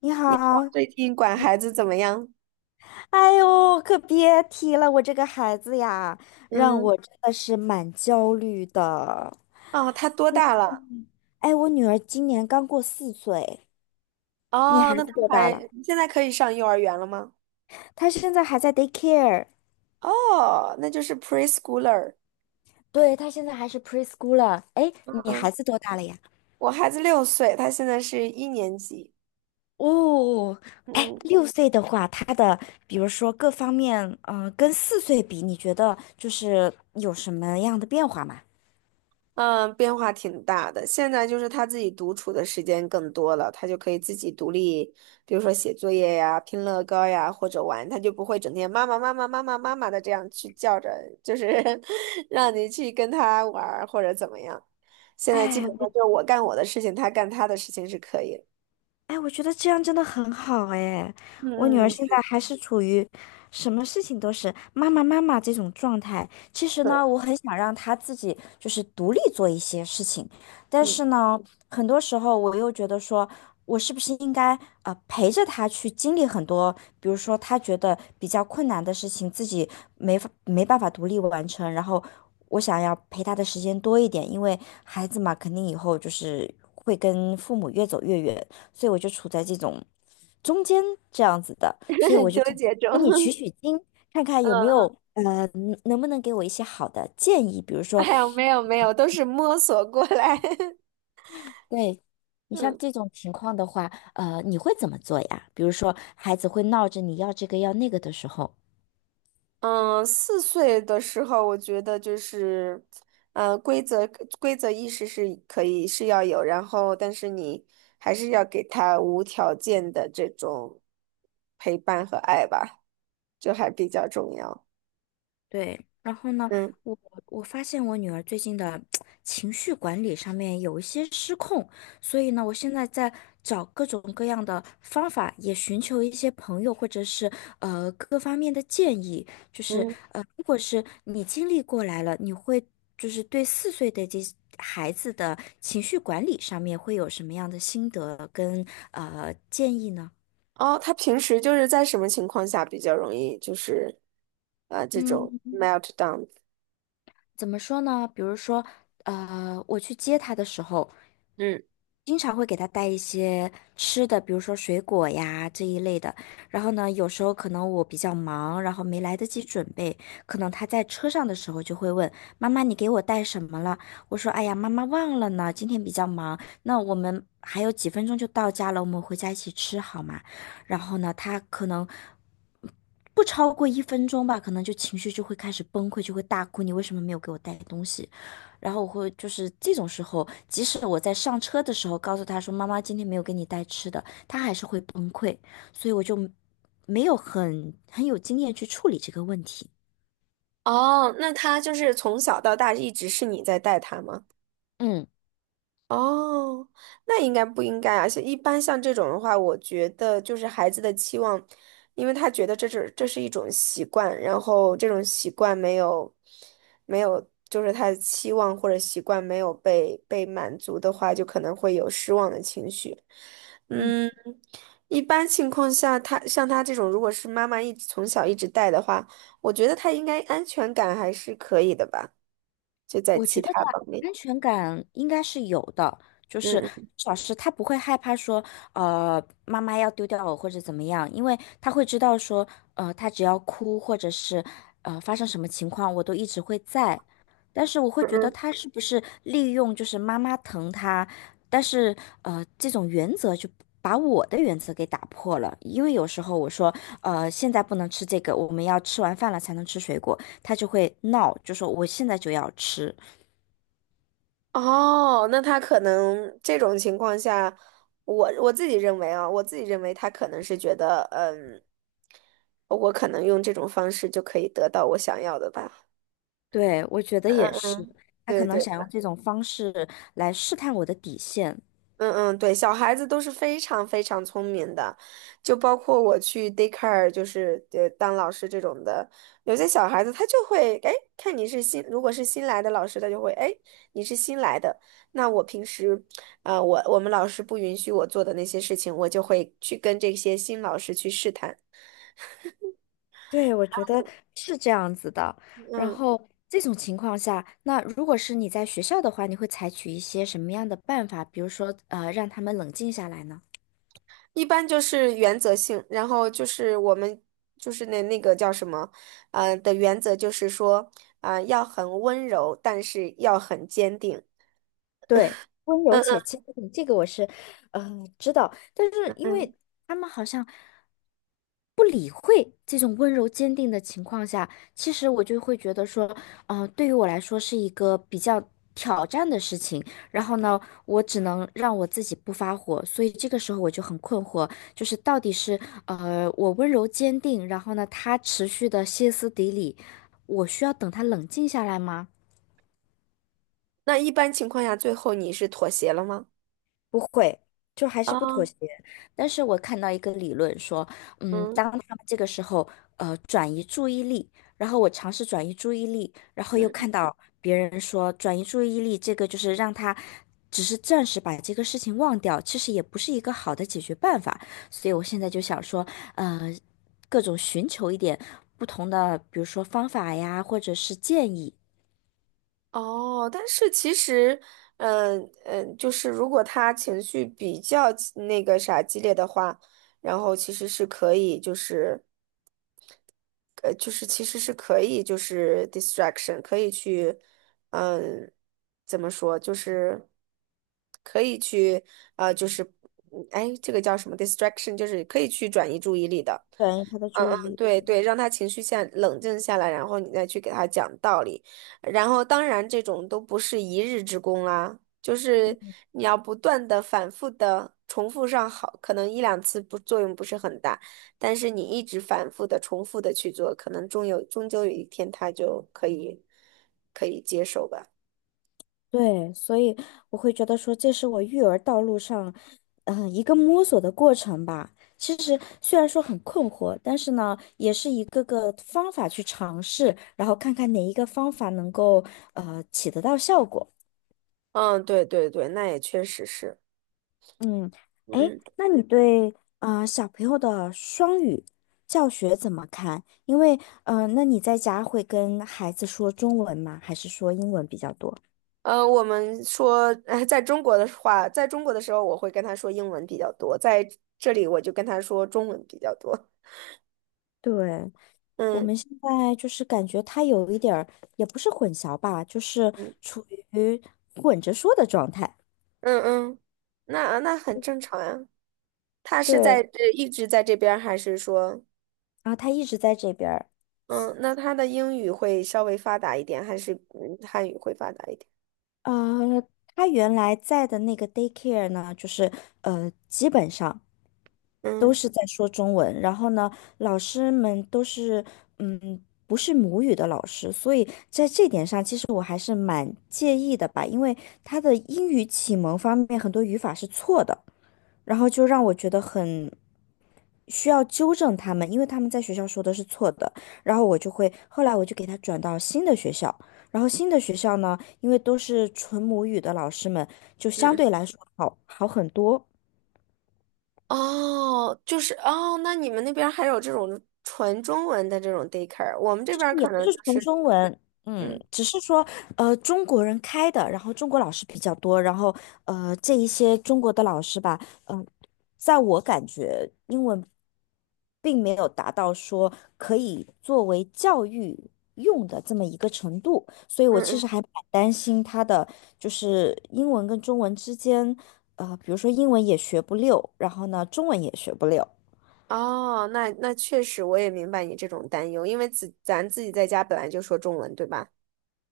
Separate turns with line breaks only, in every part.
你
你老公
好。
最近管
嗯。
孩子怎么样？
哎呦，可别提了，我这个孩子呀，让
嗯，
我真的是蛮焦虑的。
哦，他多大了？
嗯，哎，我女儿今年刚过四岁。你
哦，
孩
那
子
他
多大
还
了？
现在可以上幼儿园了吗？
她现在还在 daycare。
哦，那就是 preschooler。
对，她现在还是 preschool 了。r 哎，你孩
嗯，
子多大了呀？
我孩子六岁，他现在是一年级。
哦。哎，
嗯，
六岁的话，比如说各方面，跟四岁比，你觉得就是有什么样的变化吗？
嗯，变化挺大的。现在就是他自己独处的时间更多了，他就可以自己独立，比如说写作业呀、拼乐高呀，或者玩，他就不会整天妈妈妈妈妈妈妈妈的这样去叫着，就是 让你去跟他玩儿或者怎么样。现在基本
哎，我
上就是我干我的事情，他干他的事情是可以的。
哎，我觉得这样真的很好哎。我女儿
嗯嗯，
现在还是处于什么事情都是妈妈妈妈这种状态。其实
对，
呢，我很想让她自己就是独立做一些事情，但
嗯，
是呢，很多时候我又觉得说，我是不是应该陪着她去经历很多，比如说她觉得比较困难的事情，自己没办法独立完成，然后我想要陪她的时间多一点，因为孩子嘛，肯定以后就是会跟父母越走越远。所以我就处在这种中间这样子的，所以我 就
纠
想
结中，
跟你取 取经，看看
嗯
有没有
嗯，
能不能给我一些好的建议，比如
哎
说，
呀，没有没有，都是摸索过来。
对。你像
嗯。
这种情况的话，你会怎么做呀？比如说孩子会闹着你要这个要那个的时候。
嗯，四岁的时候，我觉得就是，呃，规则规则意识是可以是要有，然后但是你还是要给他无条件的这种陪伴和爱吧，就还比较重要。
对，然后呢，
嗯
我我发现我女儿最近的 情绪管理上面有一些失控。所以呢，我现在在找各种各样的方法，也寻求一些朋友或者是各方面的建议。就是
嗯，
如果是你经历过来了，你会就是对四岁的这孩子的情绪管理上面会有什么样的心得跟建议呢？
哦，他平时就是在什么情况下比较容易就是啊这种
嗯。
meltdown？
怎么说呢？比如说，我去接他的时候，
嗯，
经常会给他带一些吃的，比如说水果呀这一类的。然后呢，有时候可能我比较忙，然后没来得及准备，可能他在车上的时候就会问妈妈：“你给我带什么了？”我说：“哎呀，妈妈忘了呢，今天比较忙。那我们还有几分钟就到家了，我们回家一起吃好吗？”然后呢，他可能不超过一分钟吧，可能就情绪就会开始崩溃，就会大哭，你为什么没有给我带东西？然后我会就是这种时候，即使我在上车的时候告诉他说妈妈今天没有给你带吃的，他还是会崩溃，所以我就没有很有经验去处理这个问题。
哦，那他就是从小到大一直是你在带他吗？
嗯。
哦，那应该不应该啊？像一般像这种的话，我觉得就是孩子的期望，因为他觉得这是一种习惯，然后这种习惯没有，就是他的期望或者习惯没有被满足的话，就可能会有失望的情绪。嗯，一般情况下，他像他这种，如果是妈妈一直从小一直带的话，我觉得他应该安全感还是可以的吧，就在
我
其
觉得他
他方面。
安全感应该是有的，就是
嗯
至少是他不会害怕说，呃，妈妈要丢掉我或者怎么样，因为他会知道说，他只要哭或者是发生什么情况，我都一直会在。但是我会觉得
嗯。
他是不是利用就是妈妈疼他，但是这种原则就把我的原则给打破了，因为有时候我说，现在不能吃这个，我们要吃完饭了才能吃水果，他就会闹，就说我现在就要吃。
哦，那他可能这种情况下，我自己认为啊，我自己认为他可能是觉得，嗯，我可能用这种方式就可以得到我想要的吧。
对，我觉得也是，他可
对
能
对。
想用这种方式来试探我的底线。
嗯嗯，对，小孩子都是非常非常聪明的，就包括我去 daycare，就是当老师这种的，有些小孩子他就会，哎，看你是新，如果是新来的老师，他就会，哎，你是新来的，那我平时，我们老师不允许我做的那些事情，我就会去跟这些新老师去试探。
对，我觉得是这样子的。然
嗯。
后这种情况下，那如果是你在学校的话，你会采取一些什么样的办法？比如说，让他们冷静下来呢？
一般就是原则性，然后就是我们就是那个叫什么，的原则就是说，要很温柔，但是要很坚定。
对，温柔且
嗯
坚定，这个我是，知道。但是
嗯
因
嗯。
为他们好像。这种温柔坚定的情况下，其实我就会觉得说，对于我来说是一个比较挑战的事情。然后呢，我只能让我自己不发火，所以这个时候我就很困惑，就是到底是我温柔坚定，然后呢他持续的歇斯底里，我需要等他冷静下来吗？
那一般情况下，最后你是妥协了吗？
不会，就还是
啊，
不妥协。但是我看到一个理论说，嗯，
嗯
当他们这个时候转移注意力，然后我尝试转移注意力，然后又
嗯。
看到别人说转移注意力这个就是让他只是暂时把这个事情忘掉，其实也不是一个好的解决办法。所以我现在就想说，呃，各种寻求一点不同的，比如说方法呀，或者是建议，
哦，但是其实，嗯嗯，就是如果他情绪比较激那个啥激烈的话，然后其实是可以就是就是其实是可以，就是 distraction 可以去，嗯，怎么说，就是可以去，就是嗯哎，这个叫什么 distraction，就是可以去转移注意力的。
转移他的
嗯
注意
嗯，
力。
对对，让他情绪下冷静下来，然后你再去给他讲道理。然后当然这种都不是一日之功啦，就是你要不断的反复的重复上好，可能一两次不作用不是很大。但是你一直反复的、重复的去做，可能终究有一天他就可以接受吧。
对，所以我会觉得说，这是我育儿道路上，一个摸索的过程吧。其实虽然说很困惑，但是呢，也是一个个方法去尝试，然后看看哪一个方法能够起得到效果。
嗯，对对对，那也确实是。
嗯。哎，
嗯，
那你对小朋友的双语教学怎么看？因为那你在家会跟孩子说中文吗？还是说英文比较多？
我们说，在中国的话，在中国的时候，我会跟他说英文比较多，在这里我就跟他说中文比较多。
对，我
嗯
们现在就是感觉他有一点儿，也不是混淆吧，就是
嗯
处于混着说的状态。
嗯嗯，那很正常呀。他是
对，
一直在这边儿还是说，
然后他一直在这边儿。
嗯，那他的英语会稍微发达一点，还是嗯汉语会发达一点？
呃，他原来在的那个 daycare 呢，就是基本上
嗯。
都
嗯
是在说中文，然后呢，老师们都是嗯，不是母语的老师，所以在这点上，其实我还是蛮介意的吧，因为他的英语启蒙方面很多语法是错的，然后就让我觉得很。需要纠正他们，因为他们在学校说的是错的。然后我就会，后来我就给他转到新的学校。然后新的学校呢，因为都是纯母语的老师们，就相
嗯
对来说好很多。
哦，就是哦，那你们那边儿还有这种纯中文的这种 daycare，我们这边儿
也
可
不
能就
是纯
是，
中文，
嗯
只是说中国人开的，然后中国老师比较多，然后这一些中国的老师吧，嗯、在我感觉英文并没有达到说可以作为教育用的这么一个程度，所以
嗯
我其
嗯，
实还蛮担心他的就是英文跟中文之间，比如说英文也学不溜，然后呢中文也学不溜。
哦，那确实我也明白你这种担忧，因为咱自己在家本来就说中文，对吧？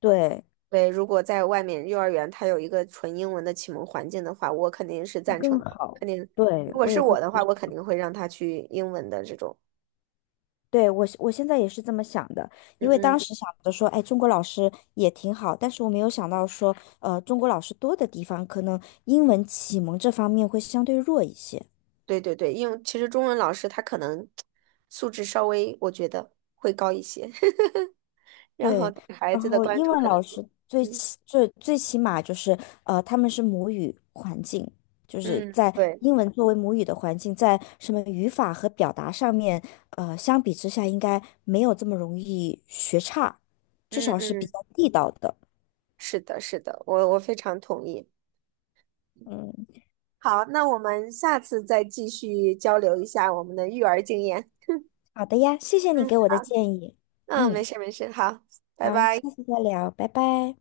对，
对，如果在外面幼儿园它有一个纯英文的启蒙环境的话，我肯定是
会
赞成
更
的，我
好。
肯定，如
对，
果
我
是
也会。
我的话，我肯定会让他去英文的这种，
对，我现在也是这么想的，因
嗯
为当
嗯，
时想着说，哎，中国老师也挺好，但是我没有想到说，中国老师多的地方，可能英文启蒙这方面会相对弱一些。
对对对，因为其实中文老师他可能素质稍微，我觉得会高一些。然后
对，
对孩
然
子的
后
关
英
注
文
可能
老
更
师最
嗯
起最最起码就是，他们是母语环境，就是
嗯，
在
对，
英文作为母语的环境，在什么语法和表达上面，相比之下应该没有这么容易学差，至
嗯
少是比
嗯，
较地道的。
是的，是的，我非常同意。
嗯。
好，那我们下次再继续交流一下我们的育儿经验。
好的呀，谢谢你
嗯，
给我的
好，
建议。
嗯，
嗯，
没事没事，好，拜
好，
拜。
下次再聊，拜拜。